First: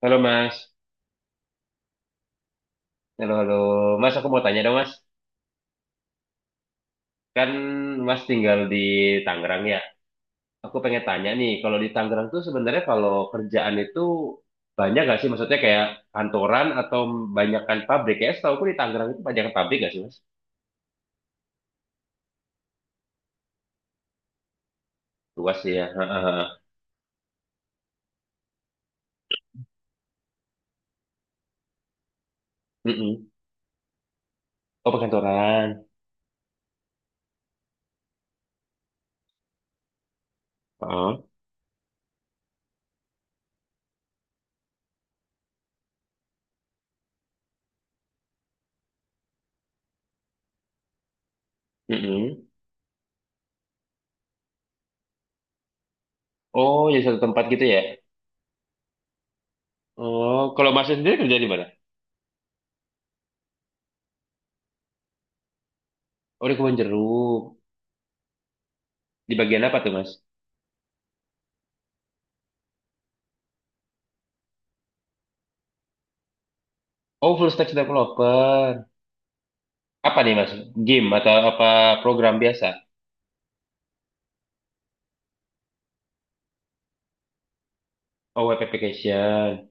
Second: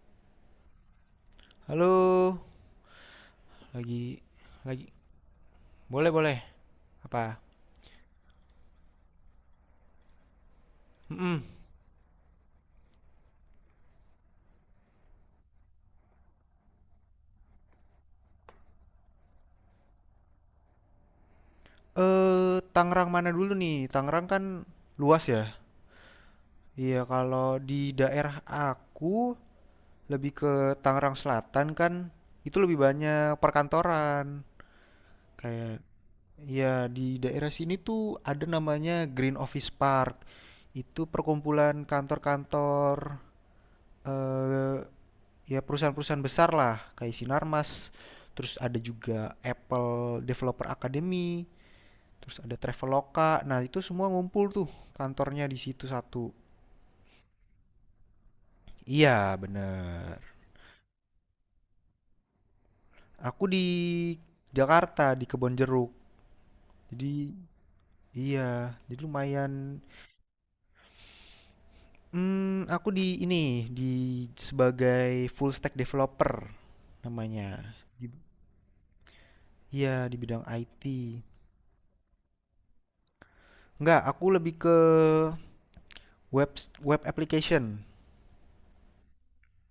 Halo Mas, Halo, halo halo Mas, lagi aku mau tanya dong lagi Mas, boleh boleh apa? kan Mas tinggal di Tangerang ya. Aku pengen tanya Mm-mm. nih, kalau di Tangerang tuh sebenarnya kalau kerjaan itu banyak gak sih? Maksudnya kayak kantoran atau banyakkan pabrik ya? Setahu aku di Tangerang itu banyakkan pabrik gak sih Mas? Eh, Tangerang mana dulu nih? Tangerang kan luas ya. Luas sih ya. Heeh. Iya, kalau di daerah aku lebih ke Tangerang Selatan kan itu lebih banyak Mm-mm. perkantoran. Oh perkantoran. Kayak ya di daerah sini tuh ada namanya Green Office Park. Itu Heeh. perkumpulan kantor-kantor eh ya perusahaan-perusahaan besar lah kayak Sinarmas terus ada juga Apple Developer Academy terus Mm-mm. ada Traveloka, nah itu semua ngumpul tuh kantornya di situ satu. Oh jadi satu tempat gitu ya? Iya bener, Oh kalau Mas sendiri kerja di mana? aku di Jakarta di Kebonjeruk. Oh di Kebon Jadi, Jeruk. iya, jadi Di bagian apa lumayan. tuh Mas? Aku di ini di sebagai full stack developer Oh full namanya. stack Di- developer. iya, di Apa nih bidang Mas? IT. Game atau apa program biasa? Enggak, aku lebih ke web web application. Oh, web application.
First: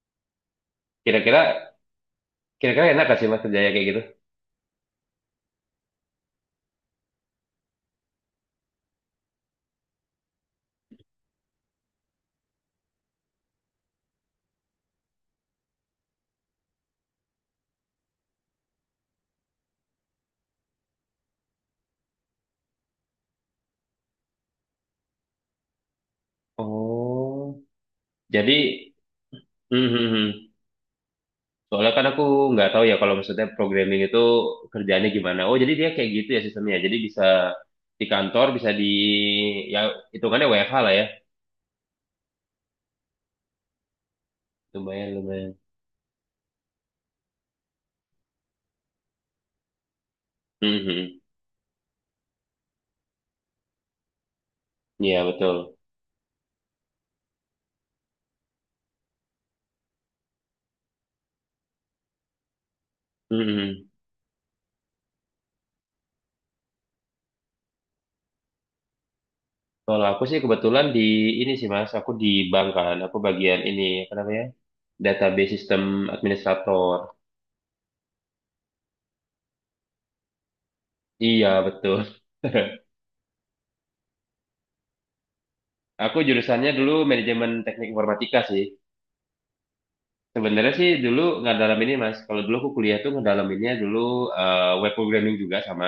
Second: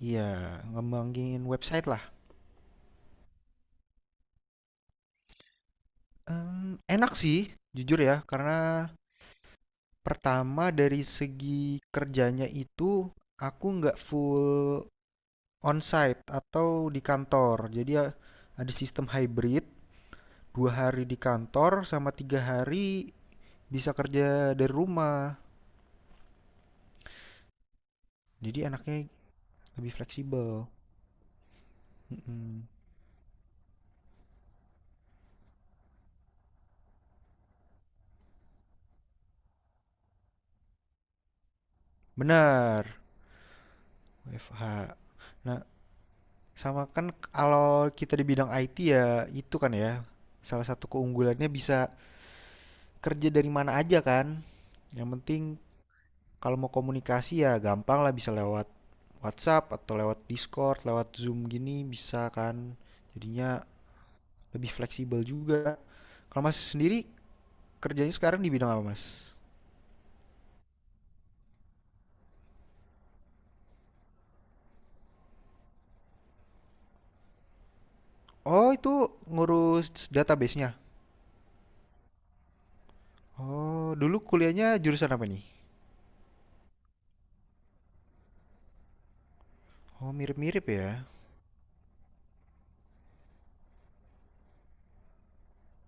Iya, Kira-kira ngembangin website lah. kira-kira enak gak sih Mas kerjanya kayak gitu? Enak sih, jujur ya, karena pertama dari segi kerjanya itu aku nggak full onsite atau di kantor. Jadi ya ada sistem hybrid, 2 hari di kantor sama 3 hari bisa kerja dari rumah. Oh, jadi Jadi enaknya hmm, lebih hmm, fleksibel, hmm. Soalnya kan aku mhm, nggak tahu ya kalau maksudnya programming itu kerjaannya gimana. Oh, jadi dia kayak gitu ya sistemnya. Jadi bisa di kantor, bisa di ya hitungannya WFH lah ya. benar, WFH. Lumayan, lumayan. Nah, sama kan kalau kita di bidang IT ya itu kan ya salah satu Hmm, hmm. keunggulannya bisa kerja dari mana aja kan. Yang Iya, penting betul. kalau mau komunikasi ya gampang lah, bisa lewat WhatsApp atau lewat Discord, lewat Zoom gini bisa kan. Hmm, Jadinya hmm. lebih fleksibel juga. Kalau Mas sendiri kerjanya sekarang di bidang apa Mas? Kalau aku sih kebetulan di ini sih Mas, aku di bank kan, aku bagian ini apa namanya? Database System Administrator. Oh itu ngurus database-nya. Iya, betul. Oh dulu kuliahnya jurusan apa nih? Aku jurusannya dulu manajemen teknik informatika sih. Oh mirip-mirip Sebenarnya sih ya. dulu nggak dalam ini mas. Kalau dulu aku kuliah tuh ngedalaminnya dulu web programming juga sama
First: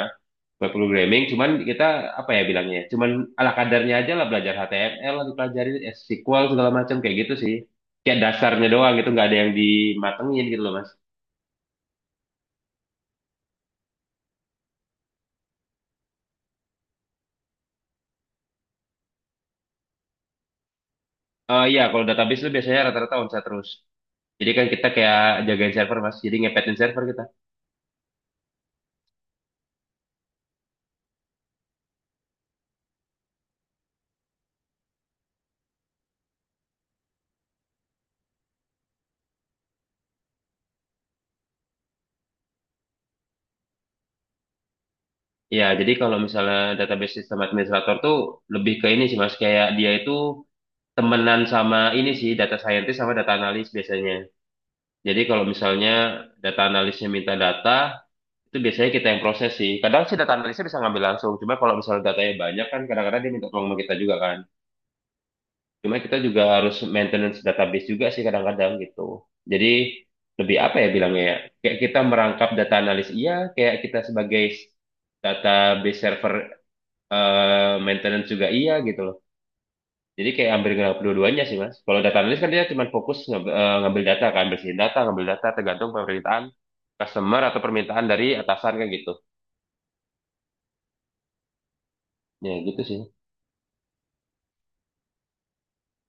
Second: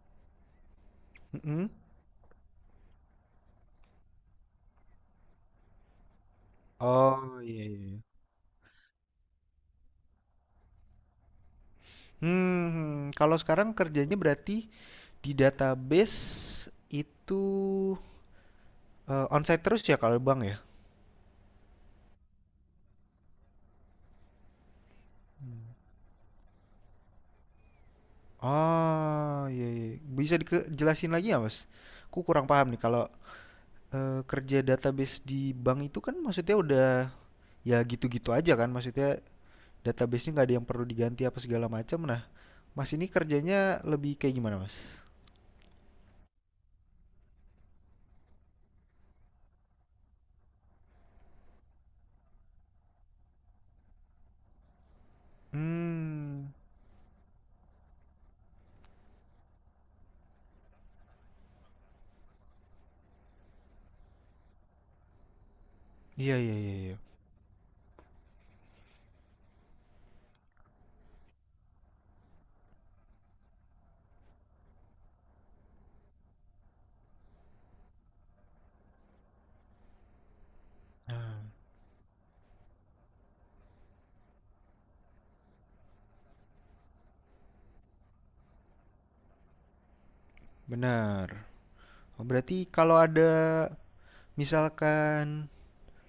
web programming. Cuman Mm-mm. kita apa ya bilangnya? Cuman ala kadarnya aja lah belajar HTML, lah dipelajarin SQL segala macam kayak gitu Oh sih. iya iya. Kayak dasarnya doang gitu nggak ada yang dimatengin gitu loh mas. Kalau sekarang kerjanya berarti di database itu onsite terus ya kalau Bang ya? Iya, kalau database itu biasanya rata-rata onsite terus. Jadi kan kita kayak jagain server mas, jadi ngepetin server kita. Oh, iya, iya. Bisa dijelasin lagi ya Mas? Aku kurang paham nih kalau kerja database di bank itu kan maksudnya udah ya gitu-gitu aja kan? Maksudnya databasenya nggak ada yang perlu diganti apa segala macam. Nah, Mas ini kerjanya lebih kayak gimana Mas? Iya, jadi kalau misalnya database sistem administrator tuh lebih ke ini sih mas, kayak dia itu temenan sama ini sih, data scientist sama data analis biasanya. Jadi kalau misalnya Hmm. data analisnya minta data, itu biasanya kita yang proses sih. Kadang sih data analisnya bisa ngambil langsung, cuma kalau misalnya datanya banyak kan kadang-kadang dia minta tolong sama kita juga kan. Cuma kita Iya, juga iya, harus iya, iya. maintenance database juga sih kadang-kadang gitu. Jadi lebih apa ya bilangnya ya? Kayak kita merangkap data analis, iya. Kayak kita sebagai database server maintenance juga iya gitu loh. Jadi kayak ngambil Ah, dua-duanya sih mas. Kalau data analis kan dia cuma fokus ngambil, ngambil data kan, bersihin data, ngambil data tergantung permintaan customer atau permintaan dari atasan kan gitu. benar. Oh, Ya berarti gitu kalau sih. ada misalkan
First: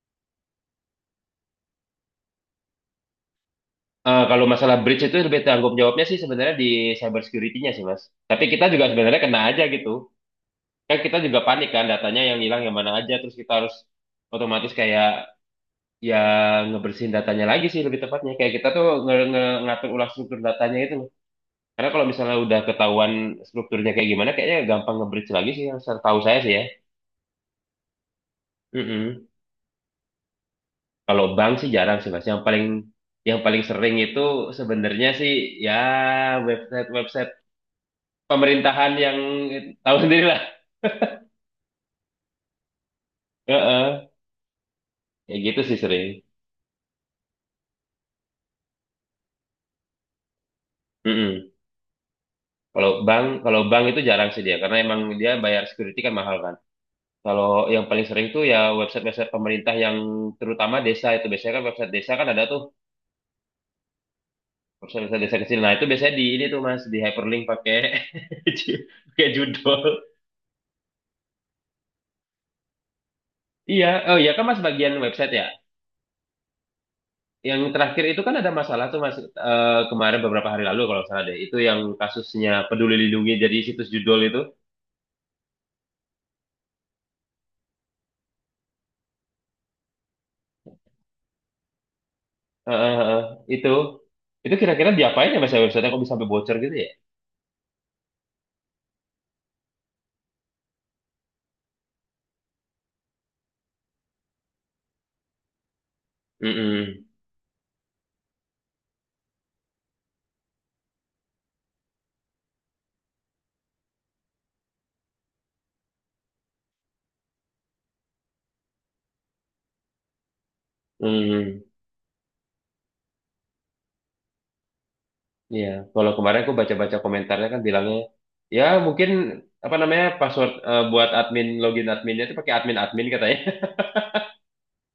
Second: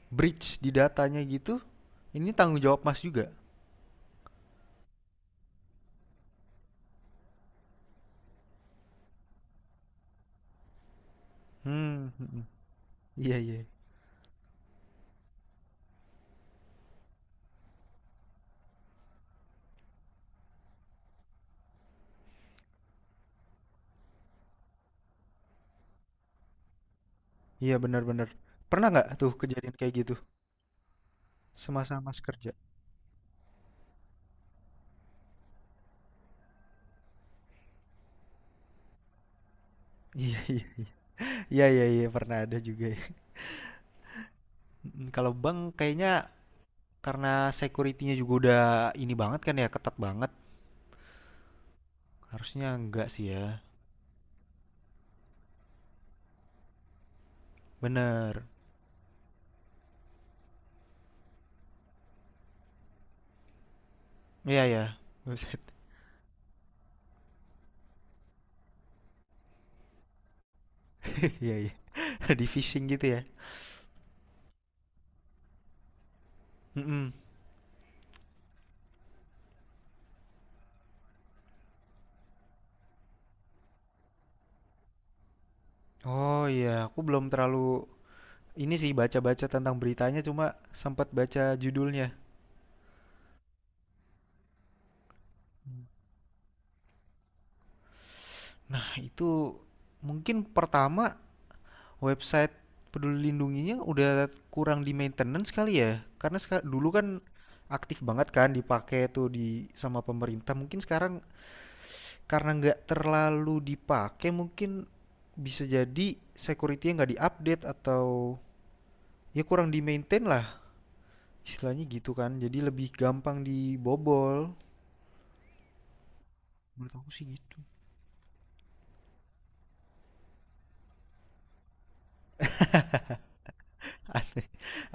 breach di datanya gitu, ini tanggung jawab Mas juga? Eh, kalau masalah breach itu lebih tanggung jawabnya sih sebenarnya di cyber security-nya sih mas. Tapi kita juga sebenarnya kena aja gitu. Kan kita juga panik kan Hmm, datanya yang mhm. hilang yang mana aja Iya, terus kita iya. harus otomatis kayak ya ngebersihin datanya lagi sih lebih tepatnya kayak kita tuh nge nge- ngatur ulang struktur datanya itu loh. Karena kalau misalnya udah ketahuan strukturnya kayak gimana kayaknya gampang nge-breach lagi sih yang tahu saya sih ya. Iya, benar benar. Pernah nggak Mm-mm. tuh kejadian kayak gitu, Kalau bank sih jarang semasa sih Mas mas kerja? Yang paling sering itu sebenarnya sih ya website website pemerintahan yang eh, tahu sendiri Iya, lah. iya, iya. Iya, iya, iya, pernah ada juga ya. Heeh. Mhm. Kalau Kayak gitu bank sih sering. kayaknya karena security-nya juga udah ini banget kan ya, ketat banget, Mm-mm. harusnya Kalau enggak bank, sih ya. kalau bank itu jarang sih dia, karena emang dia bayar security kan mahal kan. Kalau yang paling sering tuh Bener. ya website-website pemerintah yang terutama desa itu biasanya kan website desa kan ada tuh Iya ya, website-website desa kecil. website. Nah itu biasanya di ini tuh mas di hyperlink pakai ju- pakai judul. Iya, iya. Di-phishing gitu ya? Iya, oh iya kan mas bagian website ya. Mhm. Yang terakhir itu kan ada masalah tuh mas kemarin beberapa hari lalu kalau nggak salah deh. Itu yang kasusnya Peduli Lindungi jadi situs judul itu. Oh iya, aku belum terlalu. Ini sih baca-baca tentang beritanya, cuma sempat baca judulnya. Eh, eh, eh, itu itu kira-kira diapain ya mas ya websitenya kok bisa sampai bocor gitu ya? Nah, itu mungkin pertama website Peduli Lindunginya udah kurang di maintenance kali ya. Karena dulu Mm-mm. kan aktif banget kan dipakai tuh di sama pemerintah. Mungkin sekarang karena nggak terlalu dipakai, mungkin bisa jadi security-nya nggak diupdate atau ya kurang di maintain lah. Hmm, Istilahnya gitu kan. Jadi lebih gampang dibobol. iya. Kalau kemarin aku baca-baca Menurut aku sih komentarnya gitu. kan bilangnya, ya mungkin apa namanya password buat admin login adminnya itu pakai admin admin katanya. Admin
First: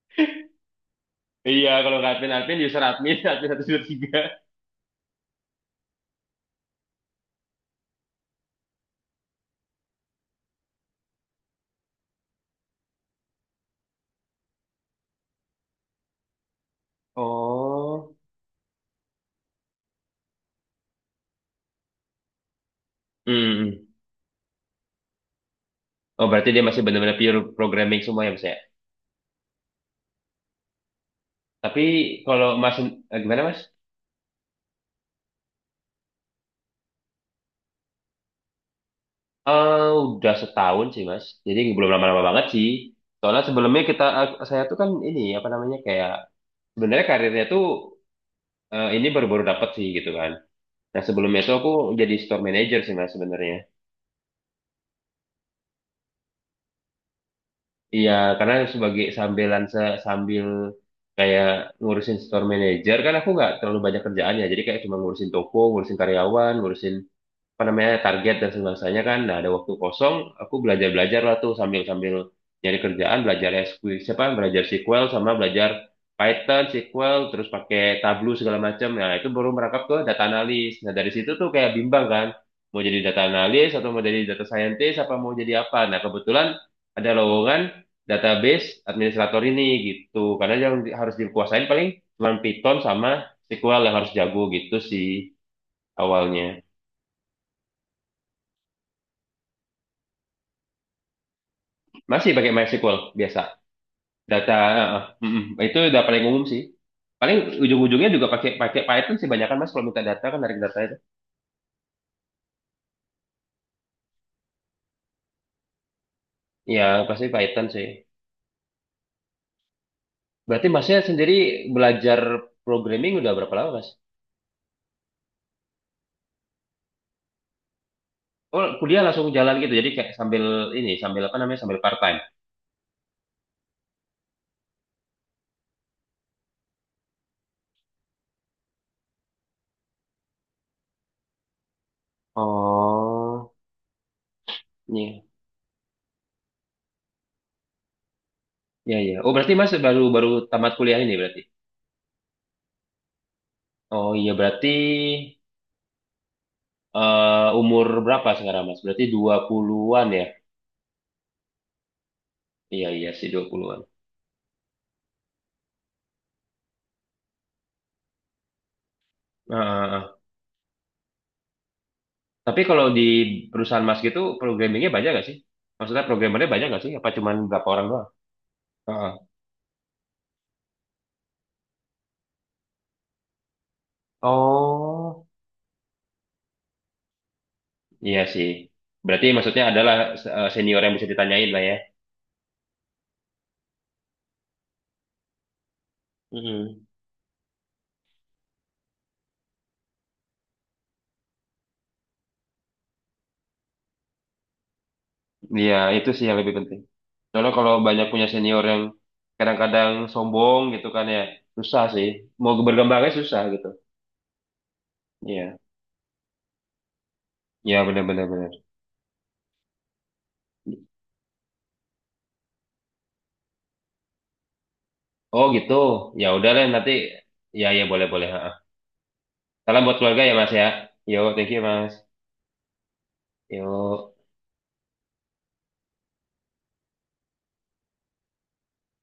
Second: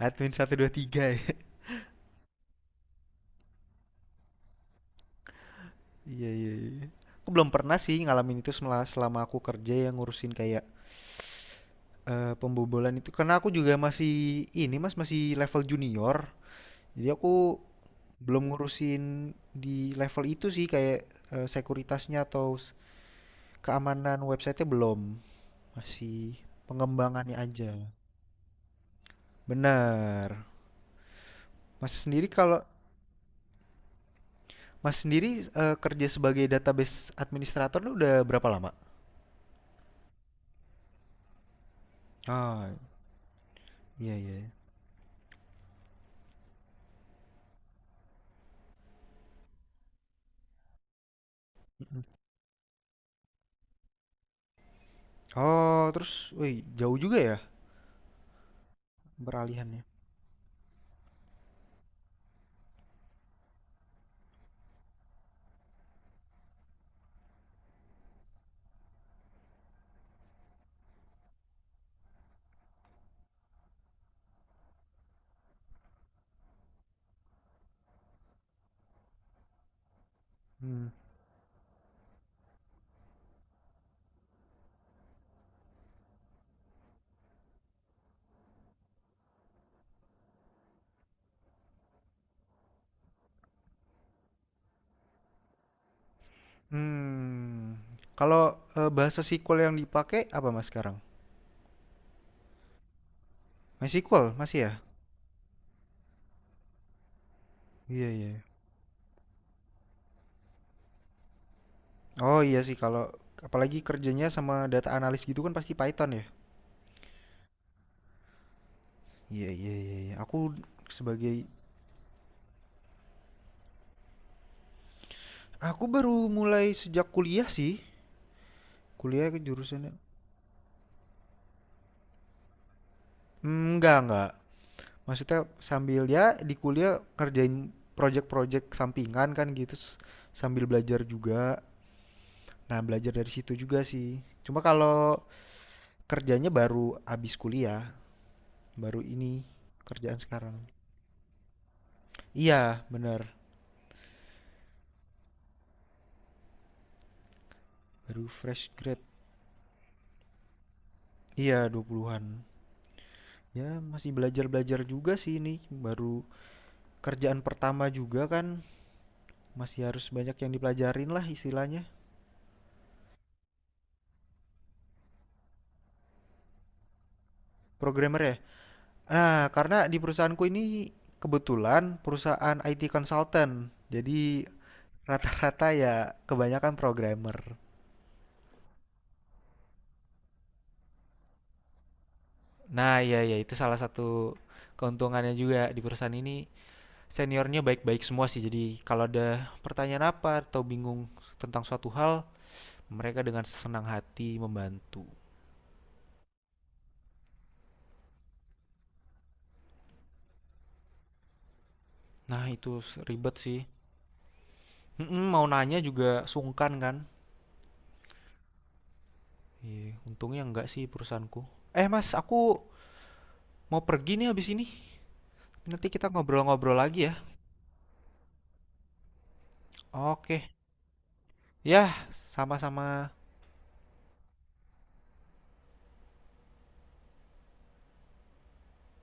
admin 1 2 3 ya. Iya, kalau nggak admin admin user admin admin 1, 2 3. Iya, iya, iya. Aku belum pernah sih ngalamin itu selama aku kerja yang ngurusin kayak pembobolan itu. Karena aku juga masih ini Mas, masih level junior. Jadi aku Oh, belum ngurusin di level itu sih kayak sekuritasnya atau hmm. keamanan websitenya belum. Masih Oh berarti dia masih benar-benar pengembangannya pure aja. programming semua ya mas ya. Benar. Tapi Mas sendiri kalau kalau mas gimana mas? Mas sendiri kerja sebagai database administrator lu udah berapa lama? Eh udah setahun sih mas. Jadi belum lama-lama banget sih. Ah, Soalnya sebelumnya iya iya. Saya tuh kan ini apa namanya kayak sebenarnya karirnya tuh ini baru-baru dapet sih gitu kan. Nah sebelumnya itu aku Hmm. jadi store manager sih mas sebenarnya. Oh, terus, wih, jauh juga ya Iya karena sebagai sambilan beralihannya. Sambil kayak ngurusin store manager kan aku nggak terlalu banyak kerjaan ya. Jadi kayak cuma ngurusin toko, ngurusin karyawan, ngurusin apa namanya target dan sebangsanya kan nah ada waktu kosong aku belajar belajar lah tuh sambil sambil nyari kerjaan belajar SQL siapa belajar SQL sama belajar Python SQL terus pakai Tableau segala macam nah itu baru merangkap ke data analis Hmm. nah dari situ tuh kayak bimbang kan mau jadi data analis atau mau jadi data scientist apa mau jadi apa nah kebetulan ada lowongan database administrator ini gitu karena yang harus dikuasain paling cuma Python sama SQL yang harus jago gitu sih awalnya. Hmm. Kalau bahasa SQL yang dipakai apa Mas sekarang? Masih pakai MySQL biasa. MySQL Data masih ya? eh, eh, mm, mm. Itu udah paling umum sih. Paling ujung-ujungnya Iya, juga iya. pakai pakai Python sih banyak kan Mas kalau minta data kan narik data itu. Oh, iya sih kalau apalagi kerjanya sama data analis gitu kan pasti Python ya. Ya, pasti Python sih. Iya, iya, iya, iya. Berarti Masnya sendiri sebagai belajar programming udah berapa lama, Mas? aku baru mulai sejak kuliah sih. Oh, kuliah langsung Kuliah ke jalan gitu. Jadi jurusannya. kayak sambil ini, sambil apa namanya? Sambil part time. Hmm, enggak, enggak. Maksudnya sambil ya di kuliah kerjain project-project sampingan kan gitu sambil belajar juga. Nah, belajar dari Oh, situ juga sih. Cuma kalau iya. kerjanya baru habis kuliah, Iya, baru iya. Oh, ini berarti Mas baru kerjaan baru sekarang. tamat kuliah ini berarti. Iya, benar. Oh, iya berarti umur Baru berapa sekarang, fresh Mas? grad. Berarti 20-an ya? Iya, 20-an. Iya, iya sih Ya, masih belajar-belajar juga sih ini. Baru kerjaan pertama juga kan. Masih harus 20-an. banyak yang dipelajarin lah istilahnya. Tapi kalau di perusahaan Mas gitu programmingnya banyak nggak sih? Maksudnya programmernya banyak nggak sih? Apa cuman berapa orang doang? Programmer ya? Heeh. Nah, karena di perusahaanku ini kebetulan perusahaan IT consultant. Jadi Oh, rata-rata ya kebanyakan programmer. iya sih. Berarti maksudnya adalah senior yang bisa ditanyain lah ya. Nah, iya iya itu salah satu keuntungannya juga di perusahaan ini. Mm-mm. Seniornya baik-baik semua sih. Jadi kalau ada pertanyaan apa atau bingung tentang suatu hal, mereka dengan senang hati membantu. Iya, itu sih yang lebih penting. Soalnya kalau banyak punya senior yang kadang-kadang sombong gitu kan ya, susah sih. Nah, Mau itu berkembangnya ribet susah sih. gitu. Mm-mm, mau Iya, nanya juga sungkan kan? iya benar-benar benar. Benar, Iya, untungnya enggak benar. sih perusahaanku. Eh, Mas, aku mau pergi nih habis ini. Oh gitu, Nanti kita ya udah lah ngobrol-ngobrol nanti. lagi ya. Ya ya boleh boleh. Salam buat keluarga ya Oke. Mas ya. Yo, thank you Mas. Ya, sama-sama. Yo.